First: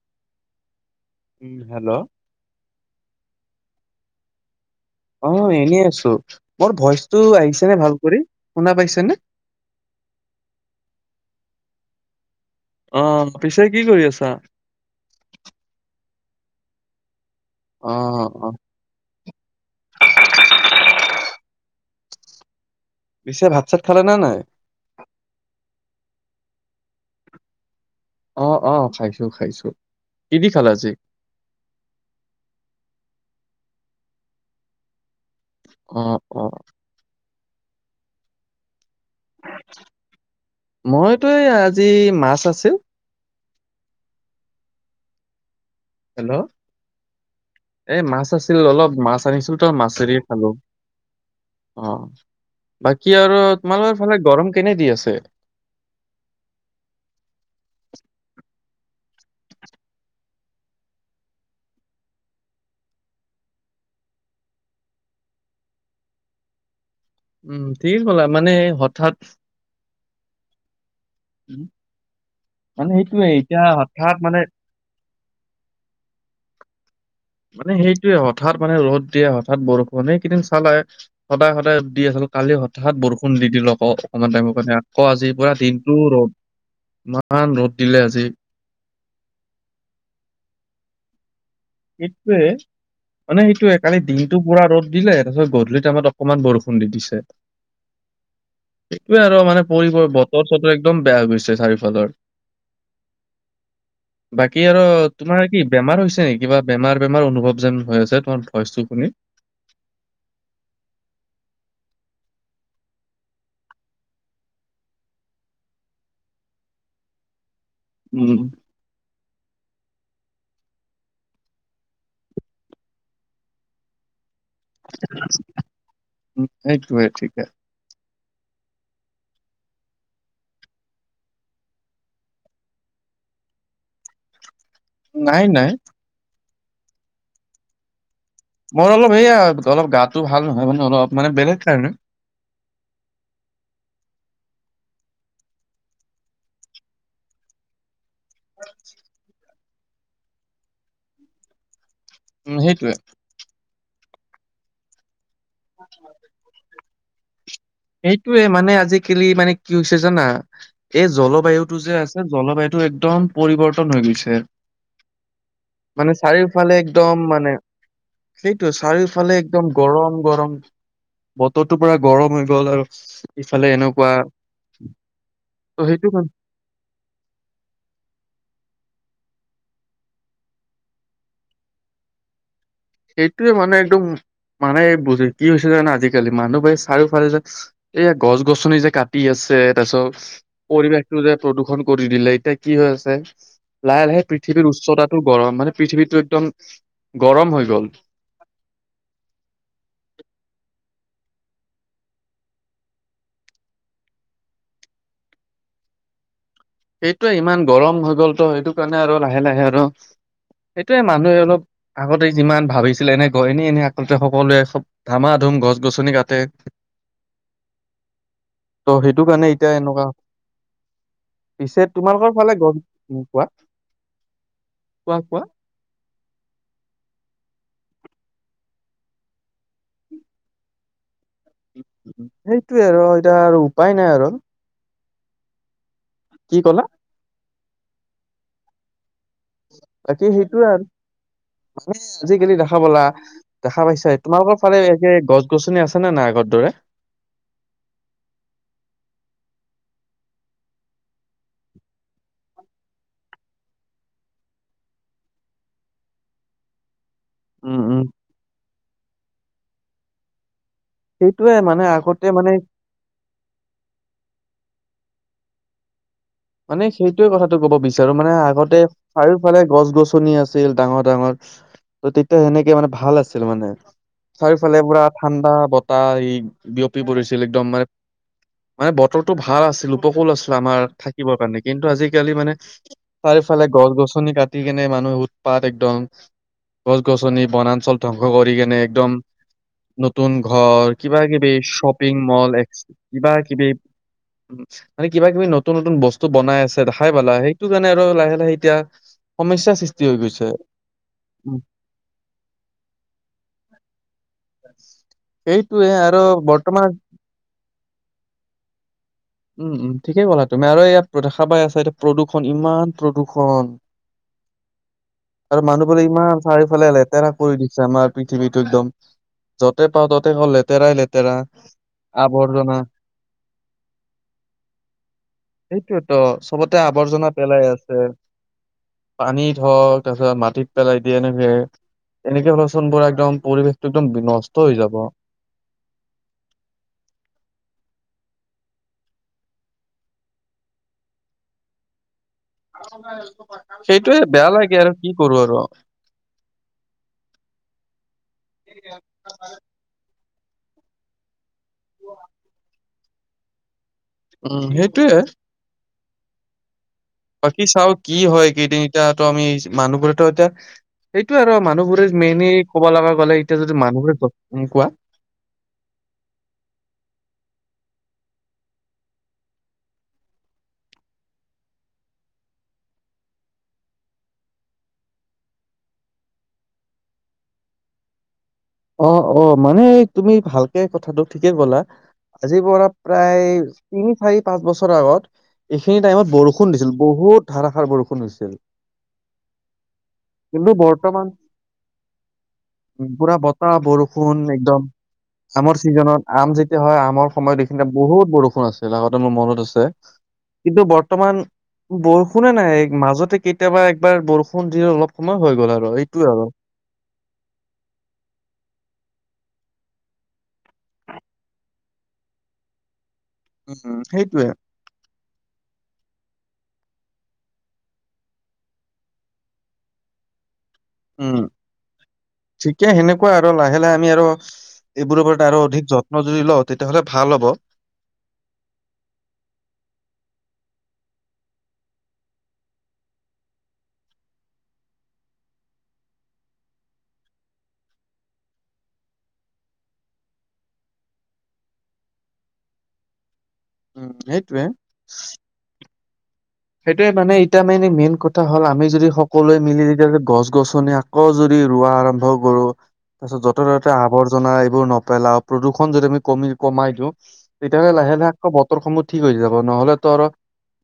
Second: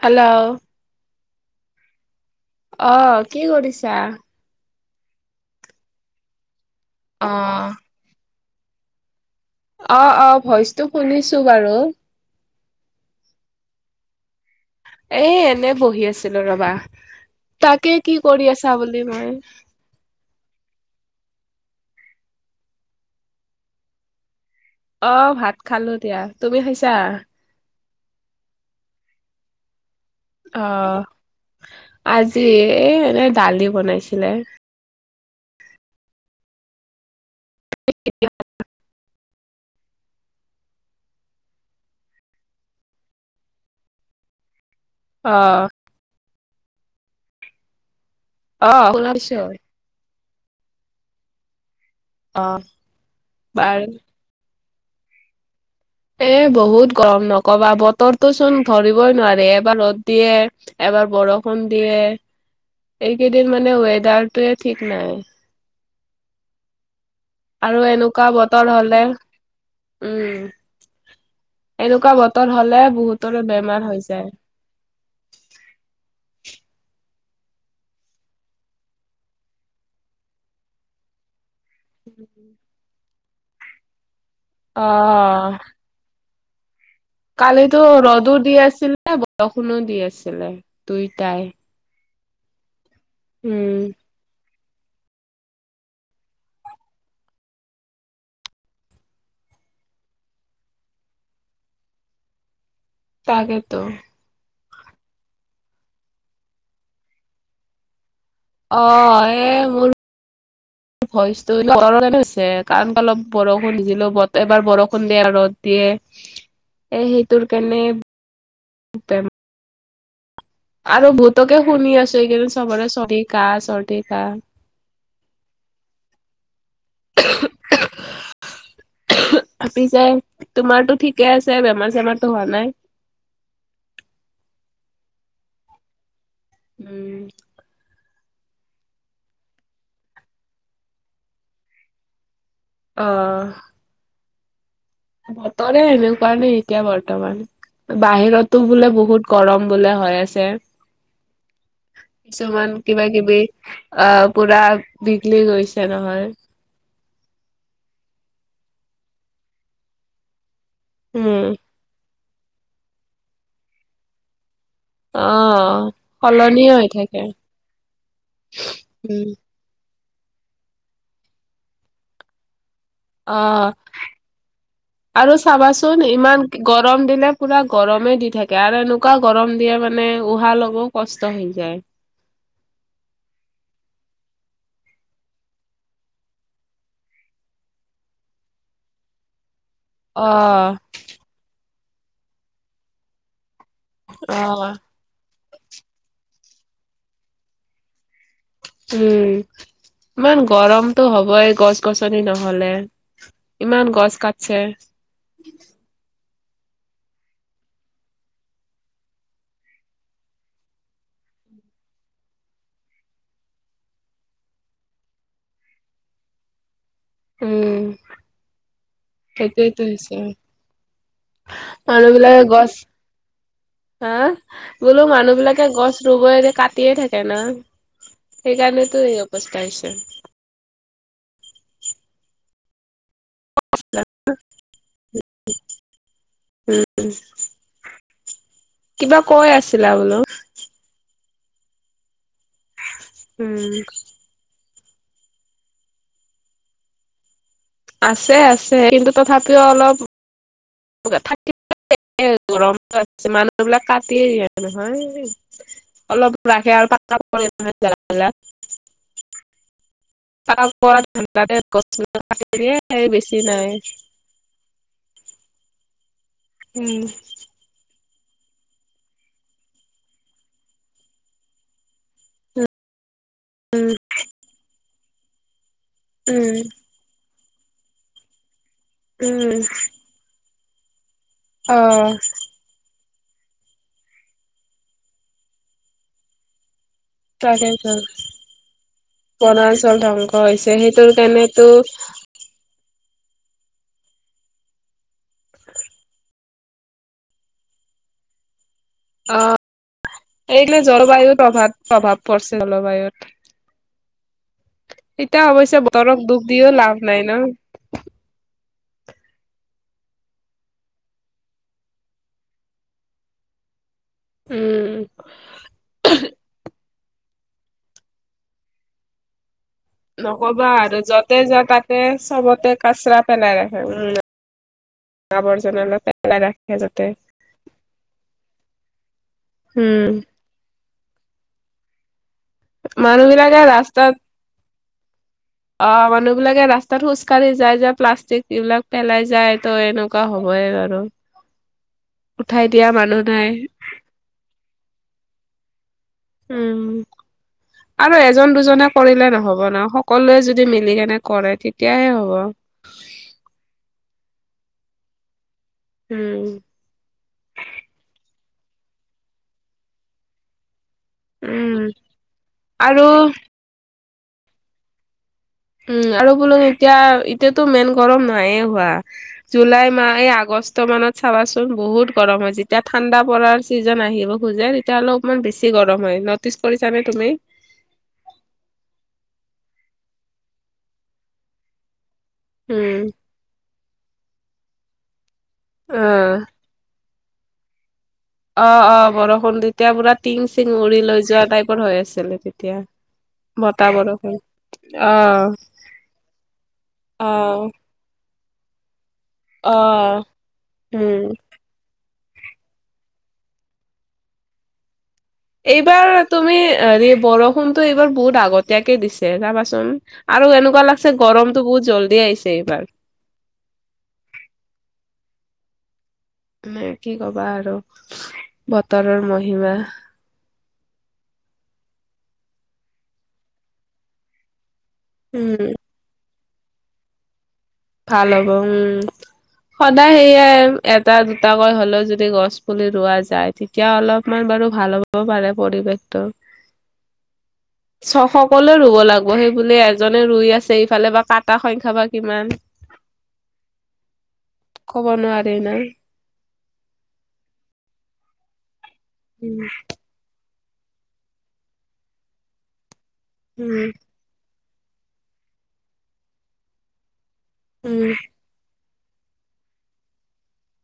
Hello, উম, hello, অ, কি কৰিছা। অ, এনেই আছো মোৰ ভইচটো অ আহিছেনে ভাল কৰি শুনা পাইছেনে। অ- অ ভইচটো শুনিছো বাৰু। অ, পিছে কি কৰি আছা। এই এনে বহি আছিলো ৰবা অ, তাকে কি কৰি অ, আছা বুলি মই পিছে ভাত চাত খালে নাই - নাই চাৰ অ - অ খাইছো - খাইছো। কি দি খালা আজি? আহ, আজি এ এনেই দালি বনাইছিলে। অ - অ। [unintelligible] মইতো এই আজি মাছ আছিল। [inaudible] অ'। হেল্ল' এই মাছ আছিল অ অলপ, শুনা মাছ পাইছো আনিছিল তই মাছেদি খালো অ' অ বাকী আৰু বাৰু তোমালোকৰ ফালে গৰম কেনে দি আছে এ বহুত গৰম নকবা বতৰটো চোন। ধৰিবই নোৱাৰে, এবাৰ ৰ'দ দিয়ে এবাৰ বৰষুণ দিয়ে। এইকেইদিন মানে ৱেদাৰটো ঠিক নাই। উম' আৰু ঠিক বলা এনেকুৱা মানে বতৰ হলে হঠাৎ উম এনেকুৱা বত ৰ হলে মানে সেইটোয়ে বহুতৰে এতিয়া বেমাৰ হৈ হঠাৎ যায়। মানে মানে সেইটোোৱে হঠাৎ মানে ৰ'দ দিয়ে, হঠাৎ বৰষুণে এইকেইদিন চালাই সদায় সদায় দি আ কালি হঠাৎ বৰষুণ দি দিলো আকৌ অকনমান টাইমৰ কাৰণে আকৌ আজি অ', পৰা দিনতটো ৰ'দ। ইমান ৰ'দ কালিতো দিলে আজি ৰ'দো দি আছিলে, বৰষুণো দি আছিলে দুইটাই। সেইটোৱে মানে সেইটোয়ে উম, কালি দিনটো। পুৰা ৰ'দ দিলে তাৰপিছত গধূলি আমত অকনমান বৰষুণ দি দিছে। সেইটোৱে আৰু মানে পৰি বতৰ চতৰ একদম বেয়া হৈ গৈছে চাৰিওফালৰ তাকেতো। বাকী আৰু তোমাৰ কি বেমাৰ হৈছে নে কিবা বেমাৰ, বেমাৰ অনুভৱ যেন হৈ আছে। তোমাৰ ভইচটো শুনি অ' এ মোৰ ভইচটো কাৰণ অলপ বৰষুণ দিজিলো ব এবাৰ বৰষুণ দিয়ে ৰ'দ দিয়ে। এ সেইটোৰ কাৰণে উম আৰু বহুতকে শুনি আছো এইকেইদিন চবৰে চৰ্দি, কাহ, চৰ্দি, কাহ। এইেইটো ঠিকে। ভাপি যাই তোমাৰতটো ঠিকে আছে বেমাৰ- চেমাৰতো হোৱা নাই। নাই-নাই। উম। মোৰ অলপ সেয়া অলপ গাটো ভাল নহয় মানে অলপ মানে বেলেগ কাৰণে। অহ। বতৰে এনেকুৱা নি এতিয়া বৰ্তমান বাহিৰতো বোলে বহুত গৰম। বোলে হৈ আছে উম কিছুমান সেইটোৱে। কিবা কিবি। আহ পুৰা বিঘলি গৈছে নহয়। সেইটোয়ে মানে আজিকালি মানে কি হৈছে জানা এই উম জলবায়ুতটো যে আছে। জলবায়ুটো একদম পৰিৱৰ্তন হৈ গৈছে। অ' মানে সলনি চাৰিওফালে হৈ একদম থাকে মানে। সেইটো উম চাৰিওফালে একদম গৰম-গৰম, বতৰটো পুৰা গৰম হৈ গ'ল আৰু অ'। ইফালে এনেকুৱা। আৰু ত' চাবাচোন সেইটো ইমান গৰম দিলে পুৰা গৰমে দি থাকে আৰু এনেকুৱা। এনেকা গৰম দিয়ে মানে উহা লবাও কষ্ট হৈ যায়। সেইটোৱে মানে একদম। মানে বুজি কি হৈছে জানা আজিকালি মানুহবোৰে চাৰিওফালে যে এইয়া গছ-গছনি যে কাটি আছে। তাৰপিছত অ' পৰিৱেশটো যে প্ৰদূষণ কৰি দিলে এতিয়া কি হৈ আছে। লাহে লাহে পৃথিৱীৰ অ' উচ্চতাটো গৰম মানে পৃথিৱীতটো একদম গৰম হৈ গ'ল। উম'। ইমান গৰমতটো হ'বই, গছ শ-গছনি নহ'লে ইমান গছ কাটছে। [inaudible] সেইটোয়ে ইমান গৰম হৈ গ'ল তো সেইটো কাৰণে আৰু লাহে লাহে আৰু সেইটোয়ে মানুহে অলপ আগতে যিমান ভাবিছিলে, এনে গয় এনে, এনে আকলতে সকলোৱে চব আমাৰ গছ-গছনি কাটে। উম। ত' সেইটো কাৰণে এতিয়া সেইটোৱেতো এনেকুৱা হৈছে। পিছে মানুহ তোমালোকৰ বিলাকে ফালে গছ গৰম কোৱা। হা বোলো কোৱা মানুহ কোৱা বিলাকে গছ ৰুব কাটিয়ে থাকে না সেইকাৰণেতো এই অৱস্থা হৈছে সেইটোৱে আৰু এতিয়া আৰু উপায় নাই আৰু কি উ ক'লা কিবা কৈ আছিলা বোলো মানে আজিকালি দেখা বলা উম দেখা পাইছাই তোমালোকৰ ফালে একে গছ গছনি আছে নে নাই আগৰ দৰে আছে আছে কিন্তু তথাপিও অলপ থাক গৰম আছে মানুহবিলাক কাটিয়ে দিয়ে নহয় অলপ ৰাখে আৰু প উম উম জাক সেইটোয়ে ঠাণ্ডাতে মানে গছে আগতে মানে হে বেছি নাই মানে উম সেইটোৱে কথাটো ক'ব বিচাৰ আৰু মানে আগতে চাৰিওফালে গছ গছনি আছিল ডাঙৰ ডাঙৰ ত তেতিয়া সেনেকে মানে ভাল আছে ছিল মানে উম চাৰিওফালে পুৰা ঠাণ্ডা বতাহ এই উম বিয়পি পৰিছিল একদম মানে মানে বতৰটো উম ভাল আছিল উপকুল আছিল আমাৰ ঠাই শিকিবৰ কাৰণে অ কিন্তু আজিকালি মানে চাৰিফালে গছ গছনি কাটি কেনে মানুহে উৎপাত একদম গছ গছনি তাকেইতো বনাঞ্চল ধ্বংস কৰি কেনে একদম বনাঞ্চল নতুন ধ্বংস হৈছে ঘৰ সেইটোৰ কিবা ক ব কাৰণেতো শ্বপিং মল এক কিবা কিবি উ মানে কিবা কিবি নতুন নতুন বস্তু বনাই আছে দেখাই পালা সেইটো কাৰণে আৰু লাহে লাহে এতিয়া সমস্যা সৃষ্টি হৈ গৈছে। এইগিলে জলবায়ুত প্ৰভাৱ প্ৰভাৱ পৰিছে জলবায়ুত এতিয়া অৱশ্যে সেইটোয়ে আৰু বতৰক দুখ দিও বৰ্তমান লাভ নাই ন [inaudible] উম উম ঠিকেই ক'লা তুমি আৰু এয়াত দেখা পাই আছা এতিয়া প্ৰদূষণ ইমান প্ৰদূষণ উম আৰু মানুহ বোলে ইমান চাৰিওফালে তেৰা কৰি দিছে আমাৰ পৃথিৱীটো একদম য'তে পাওঁ ত'তে কওঁ নকবা লেতেৰাই আৰু লেতেৰা য'তে যা তাতে চবতে আৱৰ্জনা কাচৰা পেলাই ৰাখে উম আৱৰ্জনা অলপ সেটোৱেতো পেলাই ৰাখে চবতে যাতে আৱৰ্জনা পেলাই আছে পানীত হওক উম তাৰপিছত মাটিত পেলাই দিয়ে এনেক এনেকে হলচোন পূৰা মানুহ একদম বিলাকে পৰিৱেশটো একদম ৰাস্তাত বিনষ্ট হৈ যাব অ মানুহ বিলাকে ৰাস্তাত খোজকাঢ়ি যায় যে প্লাষ্টিক এইবিলাক পেলাই যায় তো এনেকুৱা হবই বাৰু উঠাই দিয়া মানুহ নাই সেইটোয়ে বেয়া লাগে আৰু কি কৰো আৰু উম আৰু এজন দুজনে কৰিলে নহব ন সকলোৱে যদি মিলি কেনে কৰে তেতিয়াহে হ'ব উম সেইটোয়ে উম বাকী চাও কি হয় কেইদিন এতিয়াাতো আমি মানুহবোৰেতো এতিয়া সেইটোয়ে আৰু উম মানুহবোৰে মেইনলি কব আৰু লগা গ'লে এতিয়া যদি মানুহবোৰে কোৱা উম আৰু বোলো এতিয়া এতিয়াতো মেইন গৰম নাইয়ে হোৱা জুলাই মাহ এই আগষ্ট কষ্ট মানত চাবাচোন বহুত গৰম হয় যেতিয়া ঠাণ্ডা পৰাৰ চিজন আহিব খোজে তেতিয়াাহ'লে অকণমান বেছি বেছি গৰম হয় নটিচ কৰিছা নে তুমি অ অ মানে তুমি ভালকে কথাটো ঠিকে ক'লা আজিৰ পৰা উম প্ৰায় তিনি চাৰি পাঁচ বছৰ আগত এইখিনি অ টাইমত বৰষুণ দিছিল বহুত ধাৰাষাৰ বৰষুণ দিছিল। অ অ বৰষুণ তেতিয়া পুৰা টিং কিন্তু চিং উৰি লৈ বৰ্তমান যোৱা টাইপৰ হৈ আছিলে তেতিয়া পুৰা বতাহ বৰষুণ একদম অ আমৰ ছিজনত আম যেতিয়া হয় আমৰ অ সময়ত এইখিন বহুত বহুত বৰষুণ আছিল আগতে মোৰ মনত অ আছে কিন্তু উম বৰ্তমান বৰষু শুনা নাই মাজতে কেতিয়াবা একবাৰ বৰষুণ দি অলপ সময় হৈ গ'ল আৰু এইবাৰ এইটোয়ে আৰু। তুমি বৰষুণতটো এইবাৰ বহুত আগ আগতিয়াকে দিছে যাবাচোন আৰু এনেকুৱা লাগছে গৰমতটো বহুত জলদি আহিছে এইবাৰ। উম সেইটোৱে। হ কি কবা আৰু বতৰৰ মহিমা। উম ঠিকে সেনেকুৱা আৰু লাহে লাহে আমি আৰু এইবোৰৰ ওপৰত উম আৰু অধিক যত্ন যদি লও তেতিয়াহ'লে ভাল হ'ব। ভাল হ'ব উম। সদায় সেয়ে এটা দুটাকৈ হলেও যদি গছ পুলি ৰোৱা যায় তেতিয়া অলপমান। বাৰু ভাল হব পাৰে পৰিৱেশটো। [unintelligible] ছ' সকলোৱে ৰুব লাগিব সেই বোলে এজনে ৰুই আছে ইফালে বা কাটা সংখ্যা বা কিমান। উম সেইটোয়ে কব নোৱাৰি ন। সেইটোয়ে মানে এতিয়া মানে মেইন কথা হ'ল আমি যদি সকলোৱে উম মিলি যদি গছ গছনি আকৌ যদি ৰোৱা আৰম্ভ কৰো তাৰ পিছত যতে উম ততে আৱৰ্জাই যদি নেপেলাও প্ৰদূশন যদি আমি কমাই দিও তেতিয়া হলে উম লাহে লাহে আকৌ বতৰ সমূহ ঠিক হৈ যাব নহলেতো আৰু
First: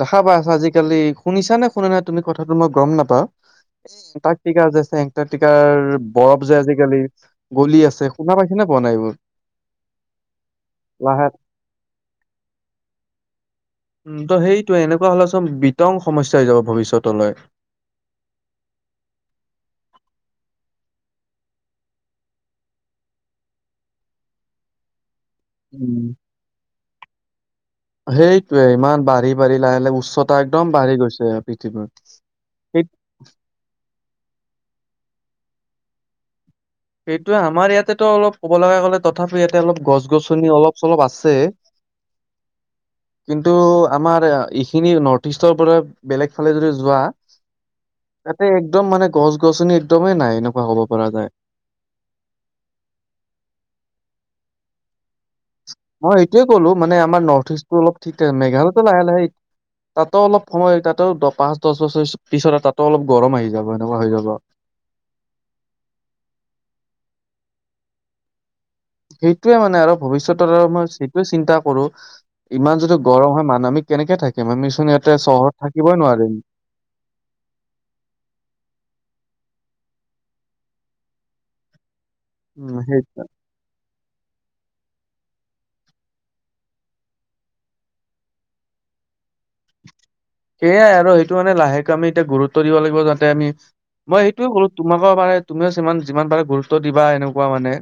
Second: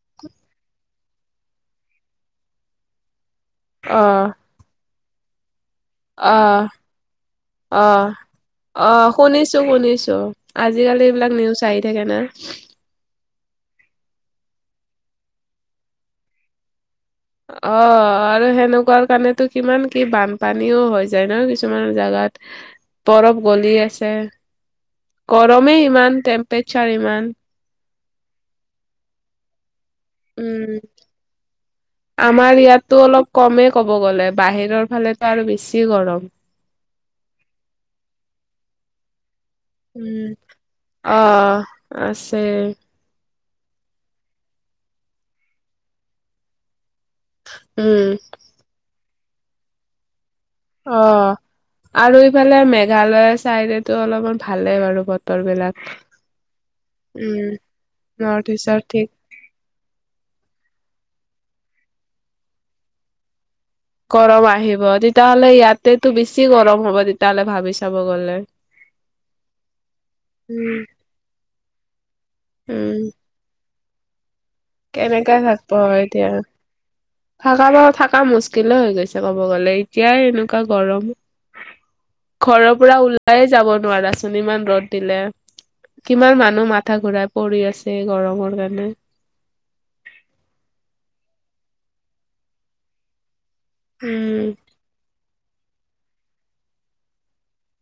দেখা পাই আজিকালি শুনিছা নে শুনা নাই তুমি কথাটো মই গম নাপাও এই অ এন্টাৰ্কটিকা যে আছে ট্ৰিকাৰ অ অ আছে শুনা পাইছে নে পোৱা অ নাই এইবোৰ শুনিছো শুনিছো আজি কালি লাহে এইবিলাক নিউজ আহি থাকে না। উম ত' সেইটোয়ে এনেকুৱা হলে চোন বিতং সমস্যা হৈ যাব ভৱিষ্যত। অ আৰু সেনেকুৱা কাৰণেতো কিমান কি বানপানীও হৈ যায় ন কিছুমান জাগাত বৰফ গলি আছে গৰমেই উম। ইমান টেম্পেচাৰ ইমান। সেইটোৱেই ইমান বাঢ়ি বাঢ়ি লাহ লাহে উচ্চতা একদম উম বাঢ়ি গৈছে পৃথিৱীৰ। আমাৰ সেই ইয়াতটো অলপ কমেই কব গ'লে বাহিৰৰ এফালটোে আৰু বেছিয়ে গৰম। সেইটোয়ে আমাৰ ইয়াতেটো অলপ ক'ব লগা গ'লে তথাপিও অলপ গছ উম, গছনি অলপ চলপ আছে। অ' আছে কিন্তু আমাৰ এইখিনি নৰ্থ ইষ্টৰ পৰা বেলেগ ফালে যদি যোৱা উম, তাতে একদম মানে গছ গছনি একদমেই নাই এনেকুৱা কব পৰা যায়। অ'। আৰু ইফালে মেঘালয় চাইডেতো অলপমান ভালে বাৰু গছ মই এইটোয়ে ক'লো, মানে আমাৰ উম, নৰ্থ-ইষ্টটো অলপ ঠিক থাকে, নৰ্থ ইষ্টৰ মেঘালয়টো ঠিক। লাহে-লাহে তাতো অলপ সময় তাতো পাঁচ-দহ বছৰ পিছত তাতো অলপ গৰম আহি যাব। এনেকুৱা হৈ যাব। গৰম আহিব, তেতিয়াহ'লে ইয়াতেতো বেছি গৰম হ'ব তেতিয়াহলে ভাবি চাব গ'লে। সেইটোৱে মানে, আৰু ভৱিষ্যতৰো উম, মই সেইটোয়ে চিন্তা কৰো। ইমান উম। যদি গৰম হয় মানৱিক। কেম মিচোন ইয়াতে কেনেকে চহৰত থাকব থাকিবই হয় এতিয়া নোৱাৰিম। থাকা বাৰু থাকা মুস্কিলে হৈ গৈছে ক'ব গ'লে, এতিয়াই এনেকুৱা গৰম। ঘৰৰ উম পৰা সেই ওলাইয়ে যাব নোৱাৰাচোন, ইমান ৰ'দ। দিলে কিমান মানুহ মাথা ঘূৰাই পৰি আছে গৰমৰ কাৰণে। সেইয়াই আৰু সেইটো মানে লাহেকে আমি এতিয়া গুৰুত্ব দিব লাগিব যাতে আমি মই উম সেইটোয়ে কলো, তোমাক [unintelligible] যিমান পাৰা গুৰুত্ব দিবা এনেকুৱা মানে।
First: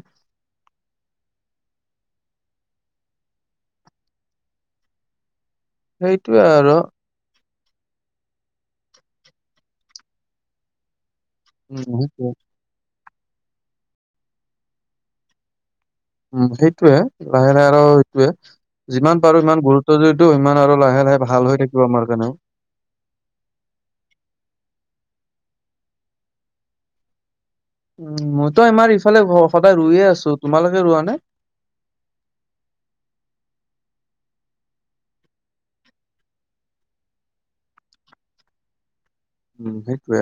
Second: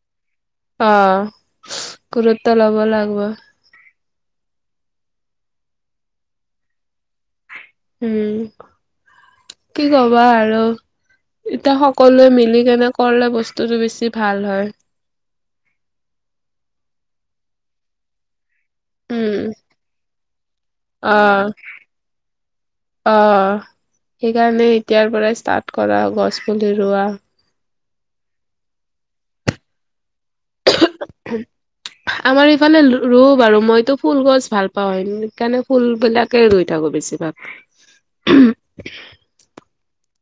অ' গুৰত্ব লব লাগব। সেইটোৱে আৰু। উম, কি কবা আৰু? এতিয়া উম সকলোৱে সেইটোয়ে মিলি কেনে কৰলে বস্তুটো বেছি ভাল হয়। উম সেইটোয়ে, লাহে লাহে আৰু সেইটোয়ে যিমান পাৰো ইমান গুৰুত্ব যদি অহ', কাৰণেও। অহ' সেইকাৰণে এতিয়াৰ পৰাই ষ্টাৰ্ট কৰা, গছ পুলি ৰুোৱা। উম' মইতো আমাৰ ইফালে সদায় ৰুই এই আছো। তোমালোকে ৰোৱা নে? [unintelligible] আমাৰ ইফালে ৰুও বাৰু, মইতো ফুল গছ ভাল পাওঁ সেইকাৰণে ফুলবিলাকে ৰুই থাকো বেছিভাগ। [unintelligible] উম' সেইটোৱে।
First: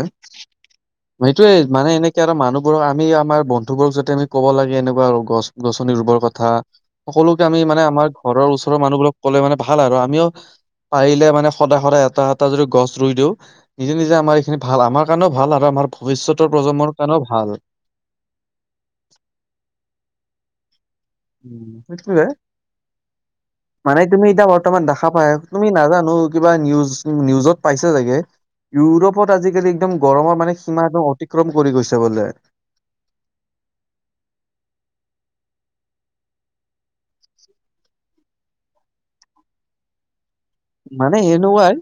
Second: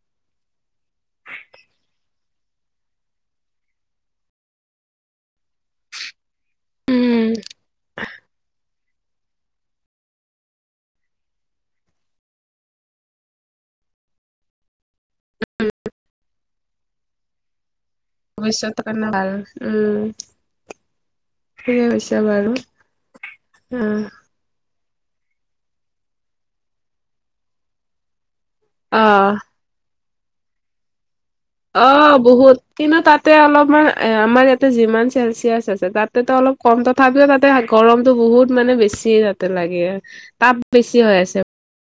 সেইটোয়ে মানে এনেকে আৰু মানুহবোৰক আমি আমাৰ বন্ধুবোৰক যদি আমি ক'ব লাগে এনেকুৱা গছ গছনি ৰুবৰ কথা কথা, উম সকলোকে আমি মানে আমাৰ ঘৰৰ ওচৰৰ মানুহবিলাক কলে মানে ভাল আৰু আমিও পাৰিলে মানে সদায় সদায় এটা এটা যদি গছ ৰুই দিওঁ। নিজে নিজে আমাৰ এইখিনি ভাল, আমাৰ কাৰণেও ভাল আৰু আমাৰ ভৱিষ্যতৰ প্ৰজন্মৰ কাৰণেও ভাল। ভৱিষ্যতৰ কাৰণেও ভাল, উম। উম' ঠিকে কৈছা সেইটোৱে। বাৰু অ মানে তুমি ইতা বৰ্তমান বৰ্তমান দেখা পায়, তুমি নাজানো কিবা নিউজ-নিউজত পাইছে চাগে। অ ইউৰোপত আজিকালি একদম গৰমৰ মানে সীমা একদম অতিক্ৰম কৰি গৈছে অহ' বোলে। বহুত কিন্তু তাতে অলপমান এ, আমাৰ ইয়াতে যিমান চেলচিয়াছ চেলচিয়াছ তাতেতো অলপ কম তথাপিওঁ তাতে গৰমতটো বহুত মানে, বেছি তাতে লাগে। তাপ বেছি হৈ মানে আছে এনেকুৱাই।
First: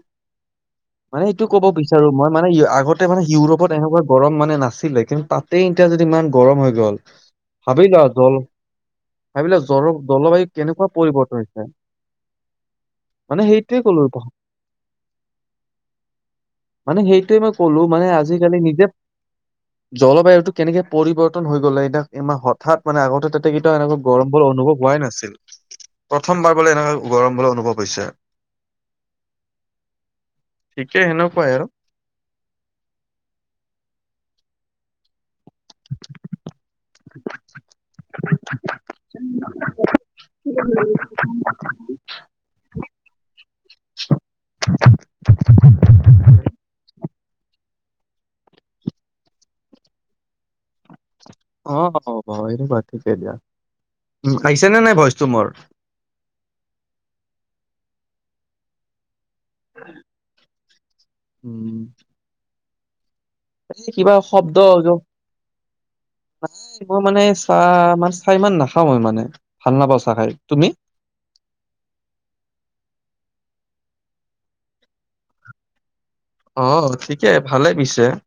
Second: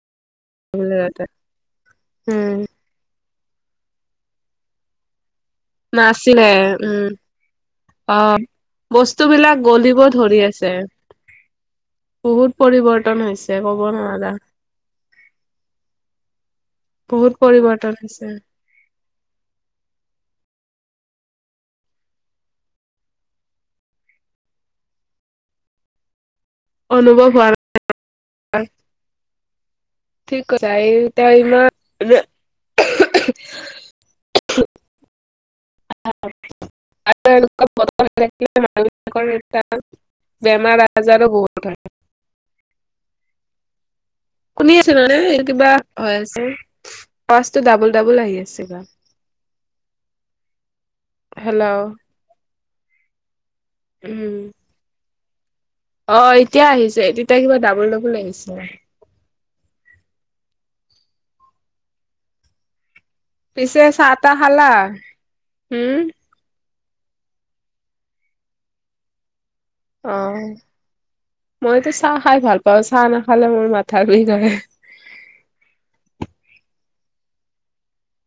বোলে তাতে মানে এইটো ক'ব বিচাৰো মই মানে উম ইয়াত আগতে মানে ইউৰোপত এনেকুৱা গৰম মানে নাছিলে, কিন্তু তাতেই এতিয়া যদি ইমান নাছিলে গৰম হৈ গ'ল। উম ভাবিলা অ জল, বস্তু বিলাক ভাবিলা জল গলিব ধৰি জলবায়ু আছে কেনেকুৱা পৰিৱৰ্তন হৈছে। বহুত পৰিৱৰ্তন মানে হৈছে সেইটোৱে ক'ব ক'লো ভ- নোৱাৰা। মানে বহুত সেইটোয়ে মই কলোঁ, পৰিৱৰ্তন মানে হৈছে আজিকালি নিজে জলবায়ুটো কেনেকে পৰিৱৰ্তন হৈ গ'লে, ইতা ইমান হঠাৎ মানে আগতে তাতে কঢ়িয়াওঁ এনেকুৱা গৰম বোৰ অনুভৱ হোৱাই নাছিল। প্ৰথমবাৰ বোলে, এনেকুৱা অনুভৱ গৰম হোৱা বোলে অনুভৱ হৈছে। [unintelligible] ঠিক কৈছা ঠিকে ইতা সেনেকুৱাই আৰু ইমান [unintelligible] [unintelligible] [unintelligible] এটা, বেমাৰ আজাৰো বহুত হয়। [unintelligible] শুনি আছে নহয় নে, কিবা হৈ আছে সচটো ডাবল ডাবল আহি আছে বা অহ' সেনেকুৱা ঠিকে দিয়া। উম' আহিছে নে নাই ভইচটো মোৰ। অহ' এতিয়া আহিছে, তেতিয়া কিবা ডাবুল-ডাবুল আহিছে। উম'। পিছে ই চাহ কিবা তাহ শব্দ। খালা? হুম [unintelligible] মই মানে চাহ, মানে চাহ ইমান নাখাওঁ মানে। ভাল নাপাওঁ চাহ খাই অহ' তুমি? মইতো চাহ খাই ভাল পাওঁ চাহ না ভালে মোৰ মথা ই কৰে। অহ' ঠিকে। ভালে পিছে।